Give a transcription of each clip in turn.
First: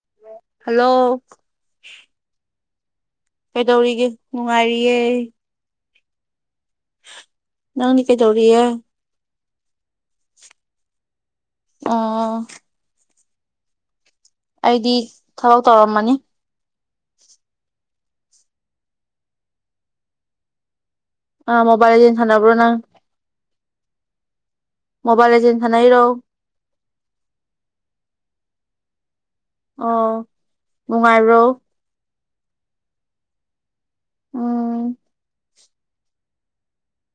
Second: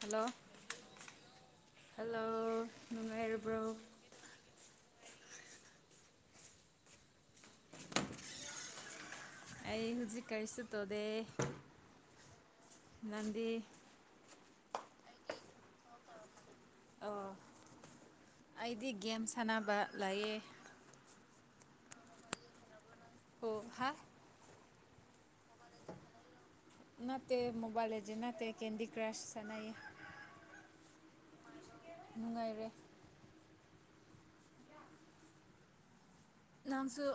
hello hello hello ꯅꯨꯡꯉꯥꯏꯔꯕ꯭ꯔꯣ ꯀꯩꯗꯧꯔꯤꯒꯦ ꯅꯨꯡꯉꯥꯏꯔꯤꯌꯦꯦ ꯅꯪꯅꯤ ꯀꯩꯖꯔꯔꯤꯌꯦ ꯑꯩ ꯍꯧꯖꯤꯛ ꯀꯔꯤꯁ ꯇꯗꯦ ꯑꯥ ꯅꯗꯤ ꯑꯩꯗꯤ ꯊꯕꯛ ꯇꯧꯔꯝꯃꯅꯤ ꯑꯣ ꯑꯩꯗꯤ ꯒꯦꯝ ꯁꯥꯟꯅꯕ ꯂꯌꯦ ꯑ ꯃꯣꯕꯥꯏꯜ ꯂꯤꯖꯦꯟ ꯁꯥꯟꯅꯕ꯭ꯔꯣ ꯅꯪ ꯑꯣ ꯍꯥ ꯃꯣꯕꯥꯏꯜ ꯂꯤꯖꯦꯟ ꯁꯥꯅꯩꯔꯣ ꯅꯠꯇꯦ ꯃꯣꯕꯥꯏꯜ ꯂꯤꯖꯦꯟ ꯅꯠꯇꯦ ꯀꯦꯟꯗꯤ ꯀ꯭ꯔꯁ ꯁꯟ ꯑꯣ ꯅꯨꯡꯉꯥꯏꯕ꯭ꯔꫭ ꯅꯨꯡꯉꯥꯏꯔꯦ ꯎꯝ ꯅꯥꯟꯁꯨ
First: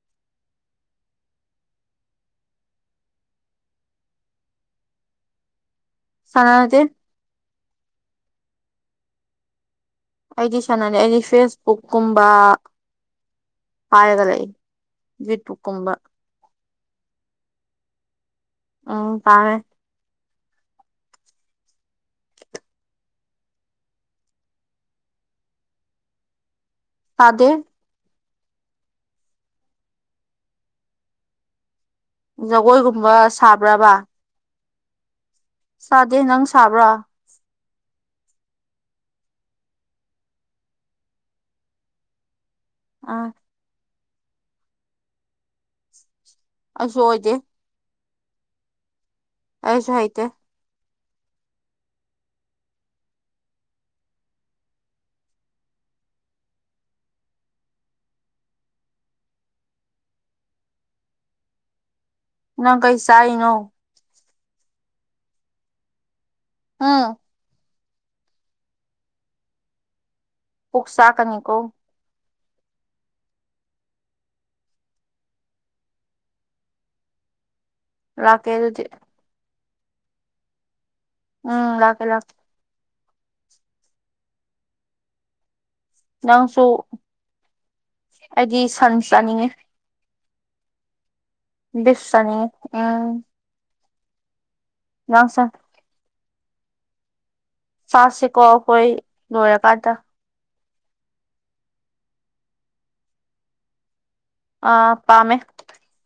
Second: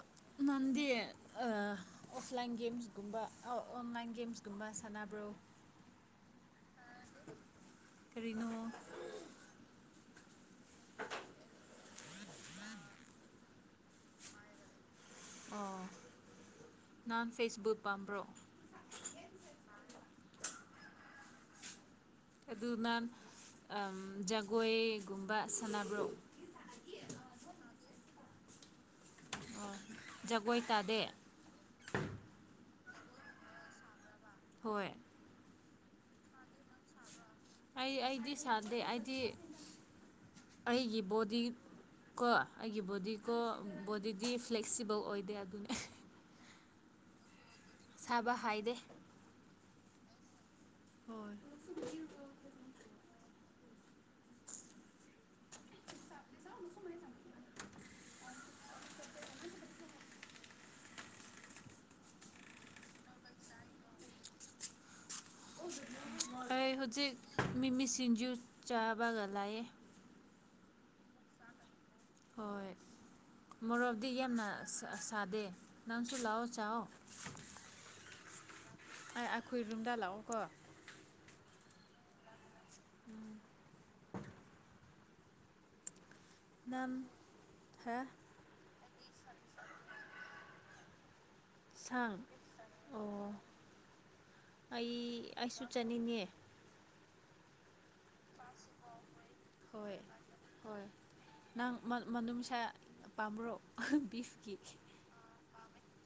ꯅꯟꯗꯤ ꯑ ꯑꯣꯐꯂꯥꯏꯟ ꯒꯦꯝꯁꯒꯨꯝꯕ ꯑꯩ ꯑꯣꯟꯂꯥꯏꯟ ꯒꯦ ꯒꯦꯝꯁꯀꯨꯝꯕ ꯁꯥꯟꯅꯕ꯭ꯔꯣ ꯁꯥꯅꯥꯗꯦ ꯀꯔꯤꯅꯣ ꯑꯩꯗꯤ ꯁꯥꯅꯥꯗꯦ ꯑꯩꯗꯤ ꯐꯦꯁꯕꯨꯛ ꯀꯨꯝꯕ ꯄꯥꯏꯔꯒ ꯂꯩ ꯑꯣ ꯌꯨꯇ꯭ꯌꯨꯕꯀꯨꯝꯕ ꯅꯥꯟ ꯐꯦꯁꯕꯨꯠ ꯄꯥꯝꯕ꯭ꯔꯣ ꯎꯝ ꯄꯥꯃꯦ ꯑꯗꯨ ꯅꯥꯟ ꯑꯝ ꯖꯒꯣꯏꯒꯨꯝꯕ ꯁꯥꯟꯅꯕ꯭ꯔꯣ ꯇꯥꯗ ꯑꯣ ꯖꯒꯣꯏ ꯇꯥꯗꯦ ꯖꯒꯣꯏꯒꯨꯝꯕ ꯁꯥꯕ꯭ꯔꯥꯕ ꯍꯣꯏ ꯁꯥꯗꯦ ꯅꯪ ꯁꯥꯕ꯭ꯔꯥ ꯑꯩ ꯑꯩꯗꯤ ꯁꯥꯗꯦ ꯑꯩꯗꯤ ꯑꯩꯒꯤ ꯕꯣꯗꯤ ꯀꯣ ꯑꯩꯒꯤ ꯑꯥ ꯕꯣꯗꯤꯀꯣ ꯕꯣꯗꯤꯗꯤ ꯐ꯭ꯂꯦꯛꯁꯤꯕꯜ ꯑꯣꯏꯗꯦ ꯑꯗꯨꯅꯦ [unintelligible] ꯑꯩꯁꯣ ꯑꯣꯏꯖꯡꯗꯦ ꯁꯥꯕ ꯍꯥꯏꯗꯦ ꯑꯩꯁꯨ ꯍꯩꯇꯦ ꯍꯣꯏ ꯅꯪ ꯀꯩ ꯆꯥꯏ ꯅꫭ ꯑꯩ ꯍꯨꯖꯤꯛ ꯎꯝ ꯃꯤꯃꯤ ꯁꯤꯡꯖꯨ ꯆꯥꯕꯒ ꯂꯥꯌꯦ ꯑꫭꯛ ꯆꯥꯛꯀꯅꯤ ꯀꯣ ꯍꯣꯏ ꯃꯣꯔꯣꯛꯗꯤ ꯌꯥꯝꯅ ꯁ-ꯁꯥꯗꯦ ꯅꯪꯁꯨ ꯂꯥꯑꯣ ꯆꯥꯋꫭ ꯂꯥꯛꯀꯦ ꯑꯗꯨꯗꯤ ꯈꯣꯏꯔꯨꯝꯗ ꯂꯥꯛꯑꯣꯀꯣ ꯎꯝ ꯂꯥꯛꯀꯦ ꯂꯥꯛꯀꯦ ꯅꯪꯁꯨ ꯅꯝ ꯍꯥ ꯑꯩꯗꯤ ꯁꯟ ꯆꯥꯅꯤꯡꯉꯤ ꯕꯤꯁ ꯁꯥꯡ ꯆꯥꯅꯤꯡꯉꯤ ꯎꯝ ꯑꯣ ꯑꯩ ꯅꯪ ꯁꯟ ꯑꯩꯁꯨ ꯆꯠꯅꯤꯡꯉꯦ ꯆꯥꯁꯤꯀꯣ ꯑꯈꫭꯏ ꯂꫭꯏꯔ ꯀꯥꯟꯗ ꯍꯣꯏ ꯍꯣꯏ ꯅꯪ ꯃ-ꯃꯅꯨꯡꯁꯥ ꯄꯥꯝꯕ꯭ꯔꯣ [unintelligible] ꯑ ꯄꯥꯃꯦ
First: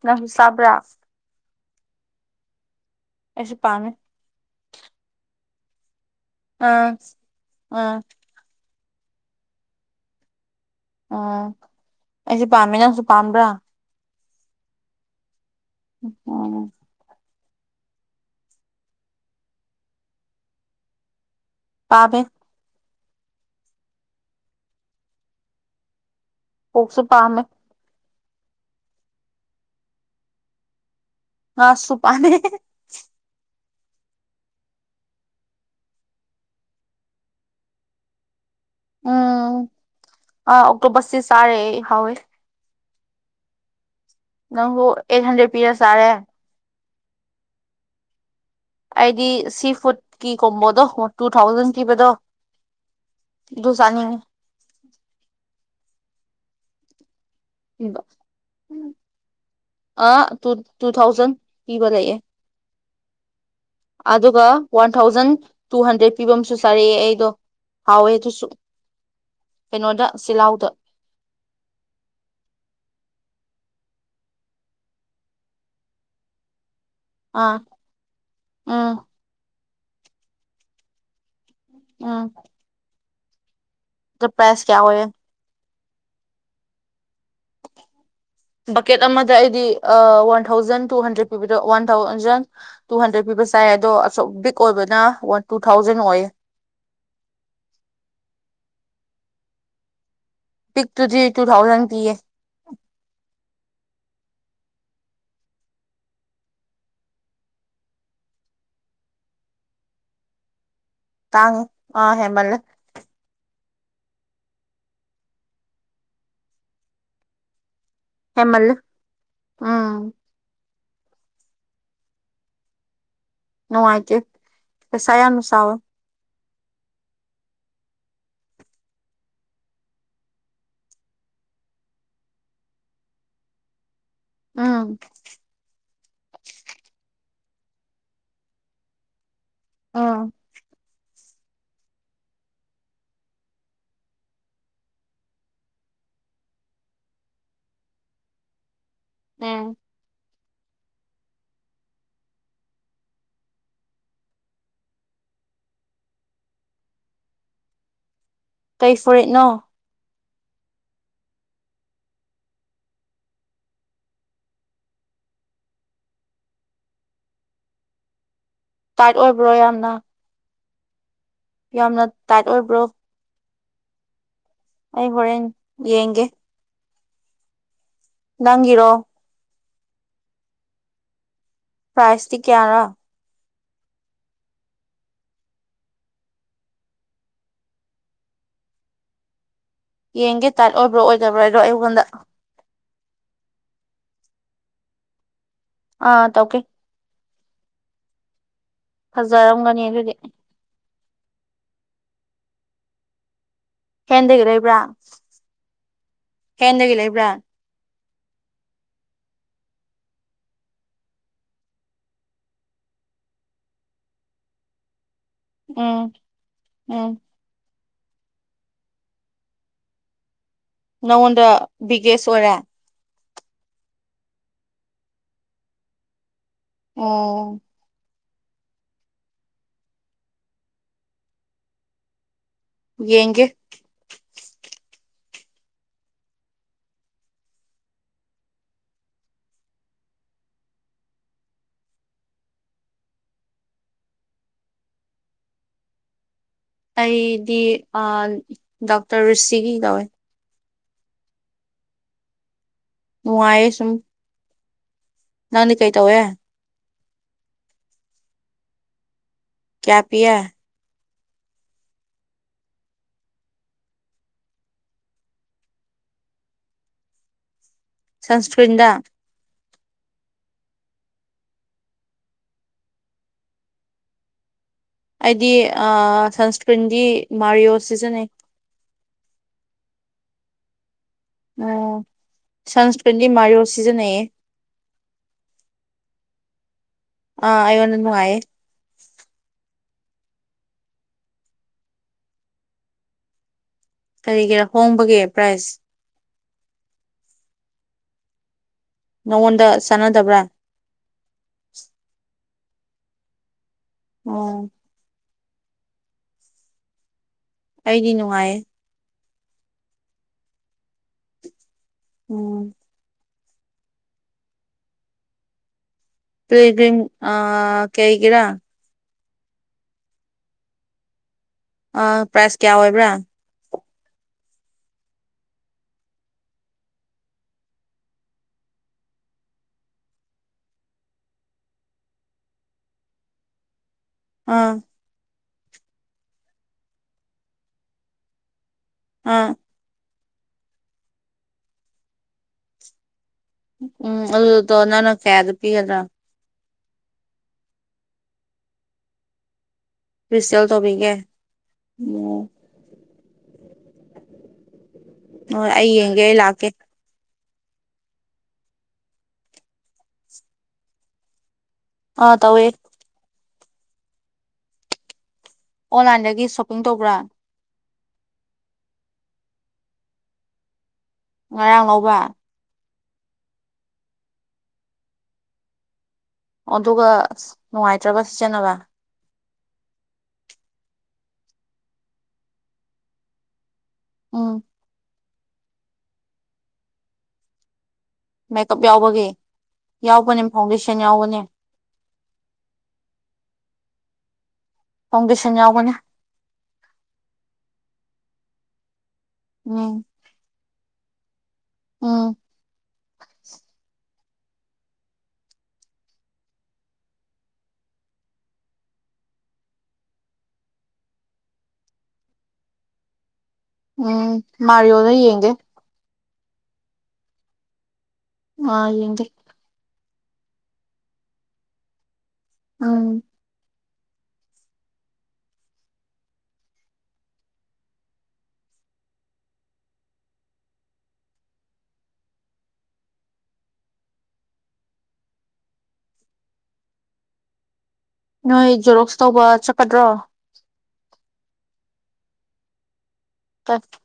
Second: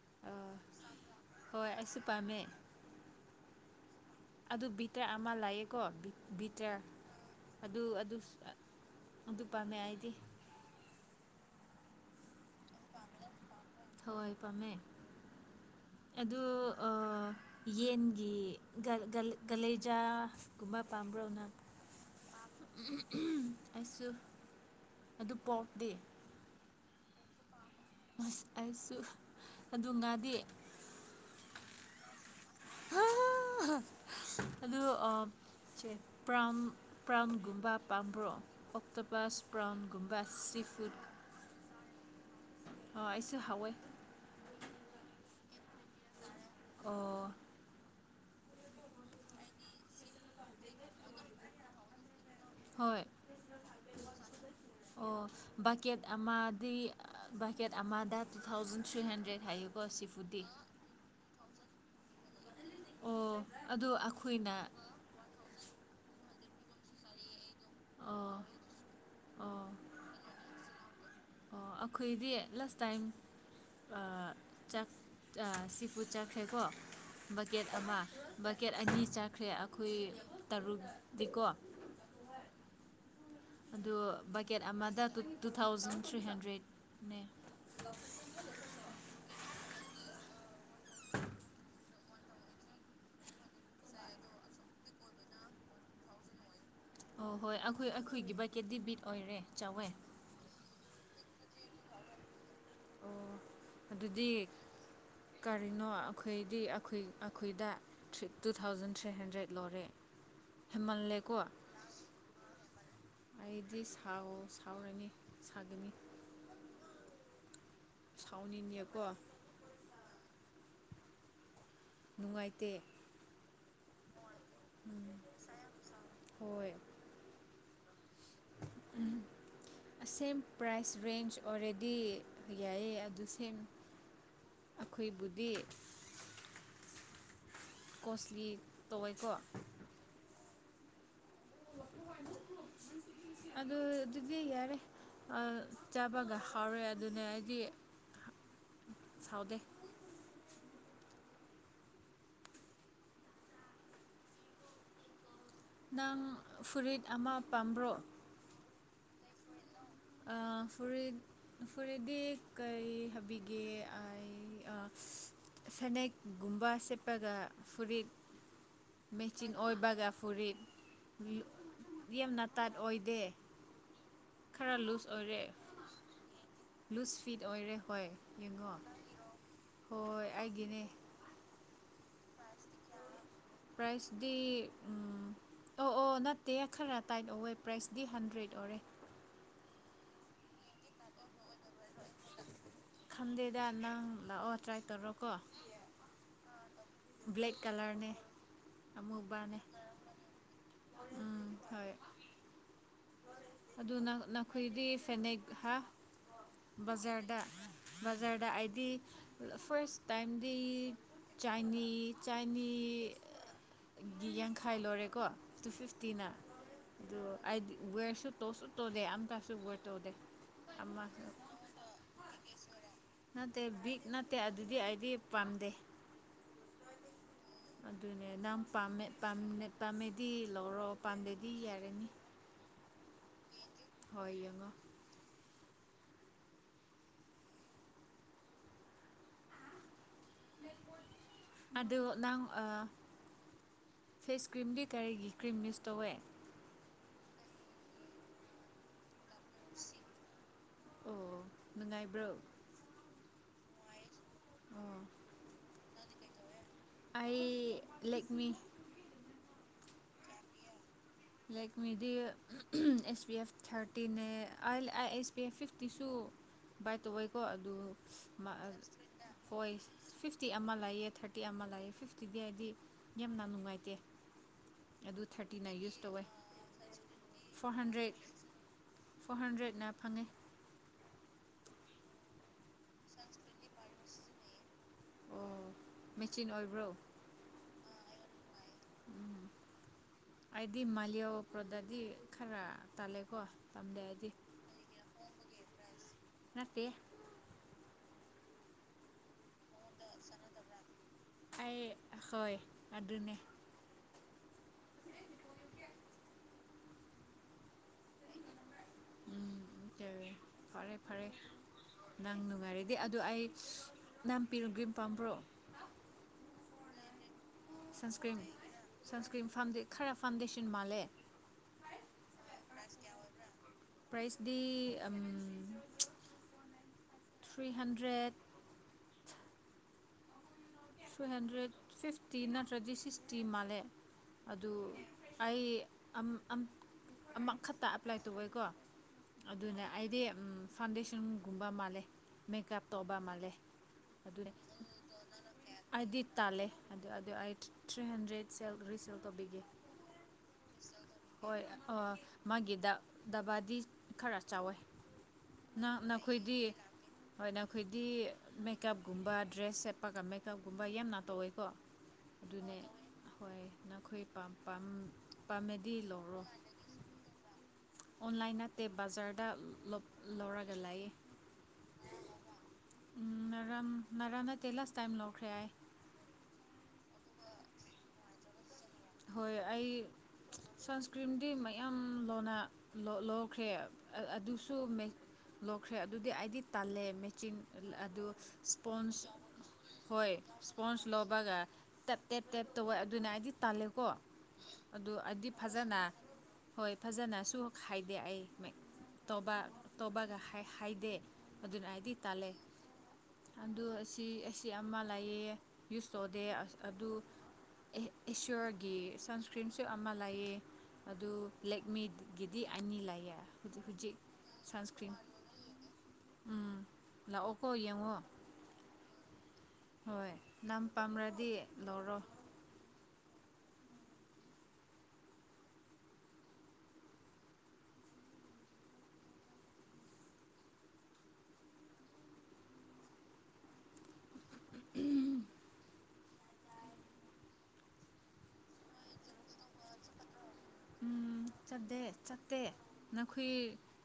ꯅꯪꯁꯨ ꯑꯥ, ꯆꯥꯕ꯭ꯔꯥ ꯍꯣꯏ ꯑꯩꯁꯨ ꯄꯥꯝꯃꯦ ꯁꯨ ꯄꯥꯃꯦ ꯑꯗꯨ ꯕꯤꯇ꯭ꯔ ꯑꯃ ꯂꯥꯑꯦꯀꯣ ꯕꯤ-ꯕꯤꯇ꯭ꯔ ꯑꯥ ꯑꯗꯨ ꯑꯥ ꯑꯗꯨ ꯁꯨ ꯑꯗꯨ ꯄꯥꯝꯃꯦ ꯑꯥꯏꯗꯤ ꯎꯝ ꯑꯩꯁꯨ ꯄꯥꯝꯃꯦ ꯅꯪꯁꯨ ꯄꯥꯝꯕ꯭ꯔꯥ ꯍꯣꯏ ꯄꯥꯝꯃꯦ ꯑꯦꯗꯨ ꯎꯝ ꯑ ꯌꯦꯟꯒꯤ ꯒꯜ-ꯒꯜ-ꯒꯜꯂꯦꯖꯥꯒꯨꯝꯕ ꯄꯥꯝꯕ꯭ꯔꯣꯅꯪ ꯄꯥꯕ ꯑꯩꯁꯨ ꯑꯗꯨ ꯄꯣꯔꯗꯦ ꯄꯨꯁꯨ ꯄꯥꯝꯃꯦ ꯑꯁ ꯑꯩꯁꯨ ꯑꯗꯨ ꯉꯗꯤ ꯉꯁꯨꯁꯨ ꯄꯅꯦ ꯑ ꯑ ꯁꯦ ꯄ꯭ꯔꯥꯝ ꯄ꯭ꯔꯥꯝꯒꯨꯝꯕ ꯄꯥꯝꯕ꯭ꯔꯣ ꯑꯣꯛꯇꯕꯥꯥꯁ ꯎꯝ ꯄ꯭ꯔꯥꯎꯟꯒꯨꯝꯕ ꯁꯤꯐꯠ ꯍꯥꯎꯣꯏꯦ ꯑ ꯑꯩꯁꯨ ꯍꯋꯥꯏ ꯅꯪꯕꯨ ꯑꯩꯠ ꯍꯟꯗ꯭ꯔꯦꯠ ꯄꯤꯔ ꯇꯥꯔꯦ ꯑꯣ ꯑꯩꯗꯤ ꯁꯤ ꯐꯨꯗꯀꯤ ꯀꯣꯝꯕꯣꯗꯣ ꯇꯨ ꯊꯥꯎꯖꯟ ꯄꯤꯈꯤꯕꯗꯣ ꯍꯣꯏ ꯑꯣ ꯕꯀꯦꯠ ꯑꯃꯗꯤ ꯕꯀꯦꯠ ꯑꯃꯗ ꯇꯨ ꯊꯥꯎꯖꯟ ꯊ꯭ꯔꯤ ꯍꯟꯗ꯭ꯔꯦꯗ ꯍꯥꯏꯌꯦꯀꯣ ꯑ ꯁꯤꯐꯨꯗꯤ ꯇꯨ ꯇꯨ ꯊꯥꯎꯖꯟ ꯄꯤꯕ ꯂꯩꯑꯦ ꯑꯣ ꯑꯗꯨ ꯑꯗꯨꯒ ꯑꯩꯈꯣꯏꯅ ꯋꯥꯟ ꯊꯥꯎꯖꯟ ꯇꯨ ꯍꯟꯗ꯭ꯔꯦꯠ ꯐꯤꯕꯝꯁꯨ ꯆꯥꯔꯛꯑꯦ ꯑꯩꯗꯣ ꯍꯥꯎꯋꯦ ꯑꯣ ꯑꯗꯨꯁꯨ ꯑꯣ ꯀꯩꯅꯣꯗ ꯁꯤꯜꯂꯥꯎꯗ ꯑꯣ ꯑꯩꯈꯣꯏꯗꯤ ꯂꯥꯁ ꯇꯥꯏꯝ ꯥꯛ ꯁꯤꯄ ꯆꯥꯈ꯭ꯔꯦꯀꯣ ꯑꯥ ꯕꯛꯀꯦꯠ ꯑꯃ ꯕꯛꯀꯦꯠ ꯎꯝ ꯑꯅꯤ ꯆꯥꯈ꯭ꯔꯦ ꯑꯩꯈꯣꯏ ꯇꯔꯨꯛꯇꯤꯀꯣ ꯑꯥ ꯑꯗꯨ ꯕꯛꯀꯦꯠ ꯑꯃꯗ ꯑꯣꯏꯌꯦ ꯇꯨ ꯊꯥꯎꯖꯟ ꯊ꯭ꯔꯤ ꯍꯟꯗ꯭ꯔꯦꯠꯅꯦ ꯕꯛꯀꯦꯠ ꯑꯃꯗ ꯑꯩꯗꯤ ꯋꯥꯟ ꯊꯥꯎꯖꯟ ꯇꯨ ꯍꯟꯗ꯭ꯔꯦꯠ ꯄꯤꯕꯤꯔꯣ ꯋꯥꯟ ꯊꯥꯎꯖꯟ ꯇꯨ ꯍꯟꯗ꯭ꯔꯦꯠ ꯄꯤꯕ ꯆꯥꯏ ꯑꯗꯣ ꯑ ꯕꯤꯛ ꯑꯣꯏꯕꯅ ꯋꯥꯟ ꯇꯨ ꯊꯥꯎꯖꯟ ꯑꯣꯏꯌꯦ ꯑꯣ ꯍꯣꯏ ꯑꯩꯈꯣꯏ ꯑꯩꯈꯣꯏꯒꯤ ꯕꯥꯀꯦꯗꯤꯕꯤꯠ ꯑꯣꯏꯔꯦ ꯆꯥꯎꯋꯦ ꯄꯤꯛ ꯇꯨꯗꯤ ꯇꯨ ꯊꯥꯎꯖꯟ ꯇꯤꯌꯦ ꯑꯣ ꯑꯗꯨꯗꯤ ꯀꯔꯤꯅꯣ ꯑꯩꯈꯣꯏꯗꯤ ꯑꯩꯈ ꯑꯩꯈꯣꯏꯗ ꯇꯨ ꯊꯥꯎꯖꯟ ꯊ꯭ꯔꯤ ꯍꯟꯗ꯭ꯔꯦꯗ ꯂꯣꯏꯔꯦ [unintelligible] ꯇꯥꯡ ꯑꯥ ꯍꯦꯃꯜ ꯁꯤ ꯁꯥꯎ ꯁꯥꯎꯔꯅꯤ ꯁꯥꯒꯅꯤ ꯍꯦꯃꯜ ꯁꯥꯎꯅꯤꯡꯉꯦꯀꯣ ꯎꯝ ꯅꯨꯡꯉꯥꯏꯇꯦ ꯅꯨꯡꯉꯥꯏꯇꯦ ꯁꯥꯏꯅ ꯁꯥꯕ ꯍꯣꯏ ꯎꯝ ꯁꯦꯝ ꯄ꯭ꯔꯥꯏꯁ ꯔꯦꯟꯖ ꯑꯣꯜꯔꯦꯗꯤ ꯌꯥꯏꯌꯦ ꯑꯗꯨ ꯁꯦꯝ ꯎꯝ ꯑꯈꯣꯏꯕꯨꯗꯤ ꯀꯣꯁꯂꯤ ꯇꯧꯋꯦꯀꯣ ꯑꯥ [unintelligible] ꯑꯗꯨ ꯑꯗꯨꯗꯤ ꯌꯥꯔꯦ ꯆꯥꯕꯒ ꯍꯥꯎꯔꯦ ꯑꯗꯨꯅꯦ ꯑꯩꯗꯤ ꯁꯥꯎꯗꯦ ꯎꯝ ꯅꯪ ꯐꯨꯔꯤꯠ ꯑꯃ ꯄꯥꯝꯕ꯭ꯔꯣ ꯀꯩ ꯐꯨꯔꯤꯠꯅꯣ ꯑ ꯐꯨ ꯐꯨꯔꯤꯗꯤ ꯀꯩ ꯍꯥꯏꯕꯤꯒꯦ ꯑꯩ ꯁꯦꯅꯦꯛꯒꯨꯝꯕ ꯁꯦꯠꯄꯒ ꯐꯨꯔꯤꯠ ꯇꯥꯏꯠ ꯃꯦꯆꯤꯟ ꯑꯣꯏꯕ꯭ꯔꯣ ꯌꯥꯝꯅ ꯑꯣꯏꯒꯥ ꯐꯨꯔꯤꯠ ꯌꯥꯝꯅ ꯇꯥꯏꯠ ꯑꯣꯏꯕ꯭ꯔꯣ ꯈꯔ ꯑꯩ ꯍꯣꯔꯦꯟ ꯌꯦꯡꯒꯦ ꯂꯨꯁ ꯐꯤꯠ ꯑꯣꯏꯔꯦ ꯍꯣꯏ ꯌꯦꯡꯉꯣ ꯅꯪꯒꯤꯔꯣ ꯍꯣꯏ ꯑꯩꯒꯤꯅꯦ ꯄ꯭ꯔꯥꯏꯁꯇꯤ ꯀꯌꯥꯔꯥ ꯄ꯭ꯔꯥꯏꯁꯗꯤ ꯎꯝ ꯑꯣ ꯑꯣ ꯅꯠꯇꯦ ꯈꯔ ꯇꯥꯏꯠ ꯑꯣꯏꯋꯦ ꯄ꯭ꯔꯥꯏꯖꯗꯤ ꯍꯟꯗ꯭ꯔꯦꯠ ꯑꯣꯏꯔꯦ ꯌꯦꯡꯒꯦ ꯇꯥꯏꯠ ꯑꯣꯏꯕ꯭ꯔꯣ ꯑꯣꯏꯗꯕ꯭ꯔꯗꯣ ꯑꯩꯉꯣꯟꯗ ꯈꯟꯗꯦꯗ ꯅꯪ ꯂꯥꯛꯑꯣ ꯇ꯭ꯔꯥꯏ ꯇꯧꯔꯣ ꯀꯣ ꯑꯥ ꯇꯧꯀꯦ ꯕ꯭ꯂꯦꯛ ꯀꯂꯔꯅꯦ ꯑꯃꯨꯕꯥꯅꯦ ꯐꯖꯔꯝꯒꯅꯤ ꯑꯗꯨꯗꯤ ꯑꯗꯨ ꯅ ꯍꯦꯟꯗꯒꯤ ꯂꯩꯕ꯭ꯔꯥ ꯅꯈꯣꯏꯗꯤ ꯐꯦꯅꯦꯛꯍ ꯍꯦꯟꯗꯒꯤ ꯂꯩꯕ꯭ꯔꯥ ꯕꯖꯥꯔꯗ ꯕꯖꯥꯔꯗ ꯑꯩꯗꯤ ꯐꯥꯔꯁ ꯇꯥꯏꯝꯗꯤ ꯆꯅꯤ ꯆꯅꯤ ꯒꯤ ꯌꯥꯡꯈꯥꯏ ꯂꯣꯏꯔꯦ ꯀꯣ ꯇꯨ ꯎꯝ ꯐꯤꯐꯇꯤꯅ ꯎꯝ ꯑꯗꯣ ꯑꯏꯗꯤ ꯋꯦꯔꯁꯨ ꯇꯧꯁꯨ ꯇꯧꯗꯦ ꯑꯝꯇꯁꯨ ꯋꯦꯔ ꯇꯧꯗꯦ ꯑꯃ ꯅꯉꯣꯟꯗ ꯕꯤꯒꯦꯁ ꯑꯣꯏꯔꯦ ꯅꯠꯇꯦ ꯕꯤꯛ ꯅꯠꯇꯦ ꯑꯗꯨꯗꯤ ꯑꯩꯗꯤ ꯄꯥꯝꯗꯦ ꯑꯣ ꯑꯗꯨꯅꯦ ꯅꯪ ꯄꯥꯝꯃꯦꯃꯦ ꯄꯥꯝꯃꯦꯗꯤ ꯂꯧꯔꯣ ꯄꯥꯝꯗꯦꯗꯤ ꯌꯥꯔꯅꯤ ꯌꯦꯡꯒꯦ ꯍꯣꯏ ꯌꯦꯡꯉꯣ ꯑꯗꯨ ꯅꯪ ꯑ ꯐꯦꯁ ꯀ꯭ꯔꯤꯝꯗꯤ ꯀꯔꯤꯒꯤ ꯀ꯭ꯔꯤꯝ ꯃꯤꯁ ꯇꯧꯋꯦ ꯑꯩꯗꯤ ꯗꯥꯛꯇꯔ ꯔꯨꯁꯤꯒꯤ ꯇꯧꯋꯦ ꯑꯣ ꯅꯨꯡꯉꯥꯏꯕ꯭ꯔꯣ ꯎꯉꯥꯏꯌꯦ ꯁꯨꯝ ꯑꯣ ꯅꯗꯤ ꯀꯩ ꯇꯧꯋꯦ ꯑꯩ ꯂꯦꯛꯃꯤ ꯀꯌꯥ ꯄꯤꯌꯦ ꯂꯥꯏꯛ ꯃꯦꯗꯤ ꯑꯦꯁ ꯄꯤ ꯑꯦꯐ ꯊꯥꯔꯇꯤꯅꯦ ꯑ ꯑꯦꯁ ꯄꯤ ꯑꯦꯐ ꯐꯤꯐꯇꯤꯁꯨ ꯚꯥꯏ ꯇꯧꯑꯣꯏꯀꯣ ꯑꯗꯨ ꯁꯟꯁꯀ꯭ꯔꯤꯟꯗ ꯍꯣꯏ ꯐꯤꯐꯇꯤ ꯑꯃ ꯂꯩꯑꯦ ꯊꯥꯔꯇꯤ ꯑꯃ ꯂꯩꯑꯦ ꯐꯤꯐꯇꯤꯗꯤ ꯍꯥꯏꯗꯤ ꯌꯥꯝꯅ ꯅꯨꯡꯉꯥꯏꯇꯦ ꯑꯗꯨ ꯊꯥꯔꯇꯤ ꯅꯥ ꯌꯨꯁ ꯇꯧꯋꯦ ꯁꯟꯁꯀ꯭ꯔꯤꯟꯒꯤ ꯐꯣꯔ ꯃꯥꯔꯤꯌꯣ ꯍꯟꯗ꯭ꯔꯦꯠ ꯁꯤꯖꯤꯟꯅꯩ ꯐꯣꯔ ꯍꯟꯗ꯭ꯔꯦꯠꯅ ꯐꯪꯉꯦ ꯑꯣ ꯁꯟꯁꯀ꯭ꯔꯤꯟꯗꯤ ꯃꯌꯣ ꯁꯤꯖꯤꯟꯅꯩꯌꯦ ꯆꯤꯟ ꯑꯣꯏꯕ꯭ꯔꯣ ꯑꯥ ꯑꯩꯣꯟꯅꯅꯨꯡ ꯍꯥꯏꯑ ꯑꯩꯗꯤ ꯃꯥ ꯄ꯭ꯔꯣꯗꯗꯤ ꯈꯔ ꯇꯥꯜꯂꯦꯀꯣ ꯀꯔꯤꯒꯤꯔꯥ ꯍꯣꯡꯕꯒꯦ ꯄ꯭ꯔꯥꯏꯁ ꯅꯠꯇꯦ ꯅꯉꯣꯟꯗ ꯆꯥꯟꯅꯗꯕ꯭ꯔꯥ ꯑꯩ ꯍꯣꯏ ꯑꯗꯨꯅꯦ ꯑꯣꯝ ꯑꯩꯗꯤ ꯅꯨꯡꯉꯥꯏꯌꯦ ꯎꯝ ꯎ ꯐꯔꯦ ꯐꯔꯦ ꯅꯪ ꯎꯝ ꯅꯨꯡꯉꯥꯏꯔꯗꯤ ꯑꯗꯨ ꯑꯩ ꯅꯥꯝꯄꯤꯔꯨꯒ꯭ ꯄꯥꯝꯕ꯭ꯔꯣ ꯀꯔꯤ ꯑ ꯀꯩ ꯁꯟꯁꯀ꯭ꯔꯤꯟ ꯀꯔꯥ ꯁꯟꯁꯀ꯭ꯔꯤꯟ ꯐꯗ ꯈꯔ ꯐꯥꯎꯟꯗꯦꯁꯟ ꯃꯥꯜꯂꯦ ꯑꯥ ꯄ꯭ꯔꯥꯏꯁ ꯀꯌꯥ ꯑꯣꯏꯕ꯭ꯔꯥ ꯄ꯭ꯔꯥꯏꯁꯗꯤ ꯎ three hundred two hundred fifty ꯅꯠꯇ꯭ꯔꯗꯤ ꯁꯤꯛꯁꯇꯤ ꯃꯥꯜꯂꯦ ꯑꯗꯨ ꯑꯥ ꯑꯩ ꯑꯃꯈꯛꯇ ꯑꯦꯄ꯭ꯂꯥꯏ ꯇꯧꯑꯣꯦꯀꯣ ꯑꯥ ꯑꯗꯨꯅ ꯑꯩꯗꯤ ꯐꯥꯎꯟꯗꯦꯁꯟꯒꯨꯝꯕ ꯃꯥꯜꯂꯦ ꯃꯦꯀꯞ ꯇꯧꯕ ꯃꯥꯜꯂꯦ ꯎꯝ ꯑꯗꯨꯅꯦ ꯑꯗꯨꯗ ꯑꯣꯅꯥꯅ ꯀꯗ ꯄ ꯑꯩꯗꯤ ꯇꯥꯜꯂꯦ ꯑꯗꯨ ꯑꯗꯨ ꯑꯩ ꯊ꯭ꯔꯤ ꯍꯟꯗ꯭ꯔꯦꯗ ꯁꯦꯜ ꯔꯤꯁꯦꯜ ꯇꯧꯕꯤꯒꯦ ꯐꯔꯤꯁꯦꯜ ꯊ ꯃꯤꯒꯦ ꯍꯣꯏ ꯎꯝ ꯃꯥꯒꯤ ꯗꯕꯥꯗꯤ ꯈꯔ ꯆꯥꯎꯋꯦ ꯑꯣ ꯑꯩ ꯌꯦꯡꯒꯦ ꯏ ꯂꯥꯛꯀꯦ ꯍꯣꯏꯅ ꯑꯩꯈꯣꯏꯗꯤ ꯃꯦꯀꯞꯀꯨꯝꯕ ꯗ꯭ꯔꯦꯁ ꯁꯦꯠꯄꯒ ꯃꯦꯀꯞꯀꯨꯝꯕ ꯌꯥꯝꯅ ꯇꯧꯋꯦꯀꯣ ꯑꯥ ꯇꯧꯋꯦ ꯑꯗꯨꯅꯦ ꯍꯣꯏ ꯅꯈꯣꯏꯥꯝ ꯑꯣꯟꯂꯥꯏꯟꯗꯒꯤ ꯁꯣꯞꯄꯤꯡ ꯇꯧꯕ꯭ꯔꯥ ꯑꯣꯟꯂꯥꯏꯟ ꯅꯠꯇꯦ ꯕꯖꯥꯔꯗ ꯂꯧꯔꯒ ꯂꯥꯛꯏ ꯉꯔꯥꯡ ꯉꯧꯕ ꯎꯝ ꯅꯔꯝ ꯅꯔꯅ ꯇꯦꯂꯥꯁ ꯇꯥꯏꯝ ꯂꯧꯈ꯭ꯔꯦꯥꯏ ꯑꯗꯨꯒ ꯅꯨꯡꯉꯥꯏꯇ꯭ꯔꯕ ꯁꯤꯖꯤꯟꯅꯕ ꯍꯣꯏ ꯑꯩ ꯁꯟꯁꯀ꯭ꯔꯤꯟꯗꯤ ꯃꯌꯥꯝ ꯂꯣꯟꯅ ꯂꯧꯈ꯭ꯔꯦ ꯎꯝ ꯑꯗꯨꯁꯨ ꯂꯣꯛꯈ꯭ꯔꯦ ꯑꯗꯨꯗꯤ ꯑꯩꯗꯤ ꯇꯜꯂꯦ ꯃꯦꯆꯤꯟ ꯑꯗꯣ ꯃꯦꯀꯞ ꯏꯁꯄꯣꯟꯁ ꯌꯥꯎꯕꯒꯤ ꯍꯣꯏ ꯌꯥꯎꯕꯅꯦ ꯐꯥꯎꯟꯗꯦꯁꯟ ꯏꯁꯄꯣꯟꯁ ꯌꯥꯎꯕꯅꯦ ꯂꯧꯕꯒ ꯇꯞ ꯇꯦꯞ ꯇꯞ ꯇꯋ ꯑꯗꯨꯅ ꯑꯩꯗꯤ ꯇꯥꯂꯦ ꯀꯣ ꯑꯗꯨ ꯑꯗꯨꯗꯤ ꯐꯥꯎꯟꯗꯦꯁꯟ ꯌꯥꯎꯕꯅꯦ ꯐꯖꯅ ꯍꯣꯏ ꯐꯖꯅꯁꯨ ꯍꯥꯏꯗꯦ ꯑꯩ ꯎꯝ ꯇꯧꯕꯒ ꯍꯥꯏꯗꯦ ꯑꯗꯨꯅ ꯍꯥꯏꯗꯤ ꯎꯝ ꯇꯥꯜꯂꯦ ꯑ ꯁꯤ ꯑꯁꯤ ꯑꯃ ꯂꯩꯌꯦ ꯌꯨꯁ ꯇꯧꯗꯦ ꯑ ꯑꯗꯨ ꯏꯁꯣꯔ ꯒꯤ ꯁꯟꯁ꯭ꯀ꯭ꯔꯤꯟꯁꯨ ꯑꯃ ꯂꯑ ꯑꯗꯨ ꯂꯦꯛꯃꯤꯒꯤꯗꯤ ꯑꯅꯤ ꯂꯩꯑ ꯎꯝ ꯃꯥꯔꯤꯑꯣꯅ ꯌꯦꯡꯒꯦ ꯎꯝ ꯂ ꯑꯣꯀꯣ ꯌꯦꯡꯉꯣ ꯑ ꯌꯦꯗꯤ ꯍꯣꯏ ꯅꯝ ꯄꯥꯝꯔꯗꯤ ꯂꯧꯔꯣ ꯎꯝ ꯎꯝ ꯅꯣꯏ ꯖꯣꯔꯣꯛꯁ ꯇꯧꯕ ꯆꯠꯀꯗ꯭ꯔꯣ ꯎ ꯆꯠꯇꯦ ꯆꯠꯇꯦ ꯅꯈꯣꯏ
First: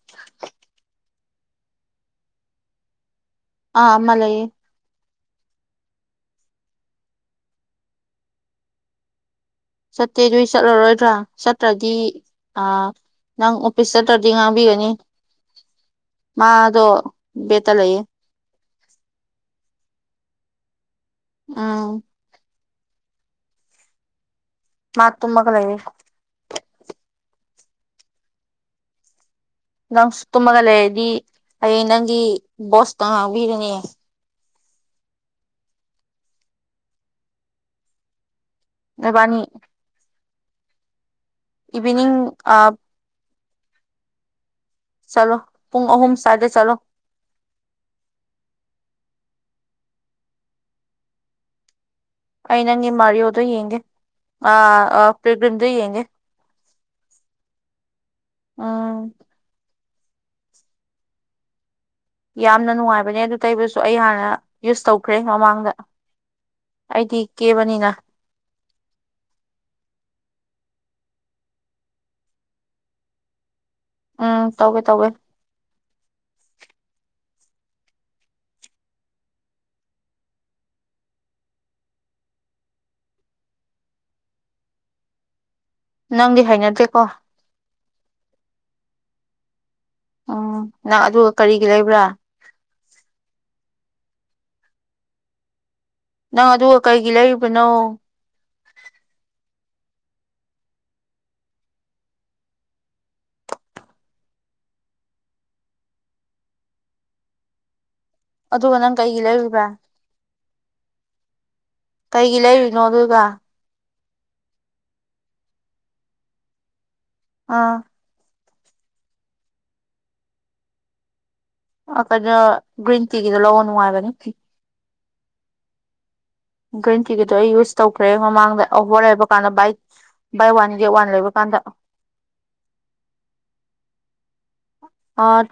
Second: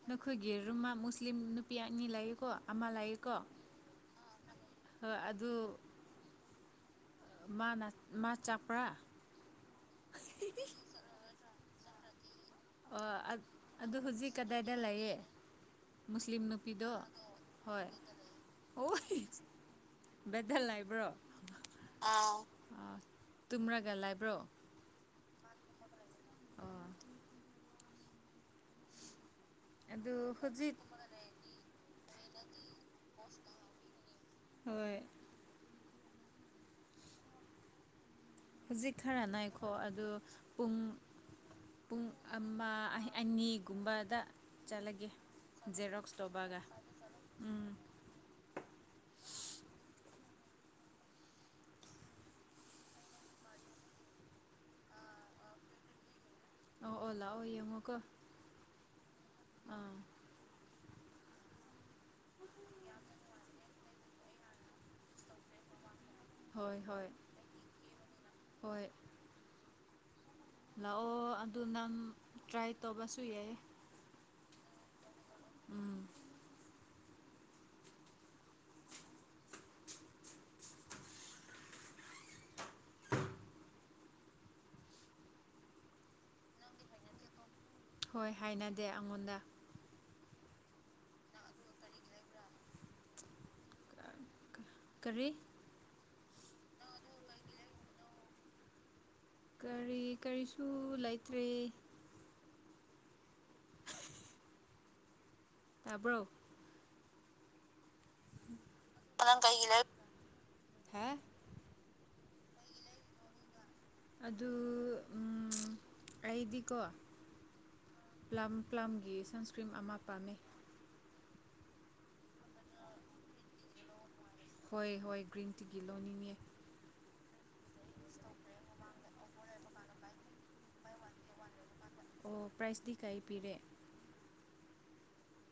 ꯅꯈꯣꯏꯒꯤ ꯔꯨꯝꯃꯨꯁ ꯃꯨꯁꯂꯤꯝ ꯅꯨꯄꯤ ꯑꯅꯤ ꯂꯥꯛꯌꯦꯀꯣ ꯑꯃ ꯂꯥꯛꯌꯦꯀꯣ ꯑꯥꯃ ꯂꯩꯦ ꯍꯣꯏ ꯑꯗꯨ ꯃꯥꯅ ꯃꯥ ꯆꯥꯛꯄ꯭ꯔꯥ ꯆꯠꯇꯦ ꯑꯗꯨꯏ ꯆꯠꯂꯔꯣꯏꯗ꯭ꯔꯥ ꯆꯠꯇ꯭ꯔꯗꯤ ꯑꯥ ꯑꯣ ꯅꯪ ꯑꯣꯐꯤꯁ ꯑꯗꯨ ꯆꯠꯇ꯭ꯔꯗꯤ ꯍꯧꯖꯤꯛ ꯀꯗꯥꯏꯗ ꯉꯥꯡꯕꯤꯒꯅꯤ ꯂꯩꯌꯦ ꯃꯨꯁꯂꯤꯝ ꯃꯥꯗꯣ ꯅꯨꯄꯤꯗ ꯕꯦꯠꯇ ꯍꯣꯏ ꯂꯩꯌꯦ ꯍꯣꯏ ꯕꯗꯜꯅ ꯏꯕ꯭ꯔꯣ ꯑꯥ ꯑ ꯇꯨꯝ꯭ꯔꯒ ꯂꯥꯏꯕ꯭ꯔꯣ ꯃꯥ ꯇꯨꯃ ꯀꯂꯦ ꯑꯣ ꯑꯗꯨ ꯅꯪꯁꯨ ꯇꯨꯝꯃꯒ ꯍꯧꯖꯤꯛ ꯂꯩꯔꯗꯤ ꯍꯌꯦꯡ ꯅꯪꯒꯤ ꯕꯣꯁꯇ ꯉꯥꯡꯕꯤꯔꯅꯦ ꯍꯣꯏ ꯍꯧꯖꯤꯛ ꯅꯣꯏꯕꯥꯅꯤ ꯈꯔꯅꯈꯣ ꯑꯗꯨ ꯄꯨꯡ ꯄꯨꯡ ꯏꯚꯤꯅꯤꯡ ꯑꯥ ꯑꯃ ꯑꯅꯤꯒꯨꯝꯕꯗ ꯆꯠꯒꯦ ꯆꯠꯂꯣ ꯄꯨꯡ ꯑꯍꯨꯝ ꯖꯦꯔꯣꯛꯁ ꯁ꯭ꯋꯥꯏꯗ ꯇꯕꯥꯥ ꯆꯠꯂꯣ ꯎꯝ ꯑꯩ ꯅꯪ ꯃꯔꯤꯣꯗ ꯌꯦꯡꯦ ꯑ ꯄꯒ꯭ꯔꯤꯝꯗ ꯌꯦꯡꯒ ꯑꯣ ꯑꯣꯂ ꯑꯣꯏꯌꯦꯃꯨꯀ ꯎꯝ ꯑꯥ ꯌꯥꯝꯅ ꯅꯨꯡꯉꯥꯏꯕꯅꯦ ꯑꯗꯨ ꯇꯩꯕꯁꯨ ꯑꯩ ꯍꯥꯟꯅ ꯌꯨꯁ ꯇꯧꯈ꯭ꯔꯦ ꯃꯃꯥꯡꯗ ꯍꯣꯏ ꯍꯣꯏ ꯑꯩꯗꯤ ꯀꯦꯕꯅꯤꯅ ꯍꯣꯏ ꯂꯥꯛꯑꯣ ꯑꯗꯨ ꯅꯪ ꯇ꯭ꯔꯥꯏ ꯇꯧꯕꯁꯨ ꯌꯥꯏ ꯎꯝ ꯇꯧꯒꯦ ꯇꯧꯋꯦ ꯎꯝ ꯅꯪꯗꯤ ꯍꯥꯏꯅꯗꯦꯀꯣ ꯍꯣꯏ ꯍꯥꯏꯅꯗꯦ ꯑꯩꯉꯣꯟꯗ ꯎꯝ ꯅꯪ ꯑꯗꯨꯒ ꯀꯔꯤꯒꯤ ꯂꯩꯕ꯭ꯔꯥ ꯀꯔꯤ ꯅꯪ ꯑꯗꯨꯒ ꯀꯔꯤꯒꯤ ꯂꯩꯔꯤꯕꯅꯣ ꯀꯔꯤ ꯀꯔꯤꯁꯨ ꯂꯩꯇ꯭ꯔꯔꯤ ꯇꯥꯕꯣ ꯑꯗꯨꯒ ꯅꯪ ꯀꯩꯒꯤ ꯂꯩꯔꯤꯕ꯭ꯔꯥ ꯍꯦ ꯀꯩꯒꯤ ꯂꯩꯔꯤꯅꯣ ꯑꯗꯨꯒꯒ ꯑꯗꯨ ꯎꯝ ꯑꯩꯗꯤꯀꯣ ꯑꯥ ꯄꯂꯝꯝ ꯄꯂꯝꯒꯤ ꯁꯟꯁꯀ꯭ꯔꯤꯝ ꯑꯃ ꯄꯥꯝꯃꯤ ꯀꯩꯅꯣ ꯒ꯭ꯔꯤꯟ ꯇꯤꯒꯤꯗꯣ ꯂꯧꯕ ꯅꯨꯡꯉꯥꯏꯕꯅꯦ ꯍꯣꯏ ꯍꯣꯏ ꯒ꯭ꯔꯤꯟ ꯇꯤꯒꯤ ꯂꯣꯟꯅꯤꯡꯉꯦ ꯒ꯭ꯔꯤꯟ ꯇꯤꯒꯤꯗꯣ ꯑꯩ ꯌꯨꯁ ꯇꯧꯈ꯭ꯔꯦ ꯃꯃꯥꯡꯗ ꯑꯣꯚꯔ ꯍꯥꯏꯕ ꯀꯥꯟꯗ ꯕꯥꯏ ꯕꯥꯏ ꯋꯥꯟ ꯒꯦ ꯋꯥꯟ ꯂꯩꯕ ꯀꯥꯟꯗ ꯀꯗ ꯑꯣ ꯄ꯭ꯔꯥꯏꯖꯇꯤ ꯀꯔꯤ ꯄꯤꯔꯦ ꯑ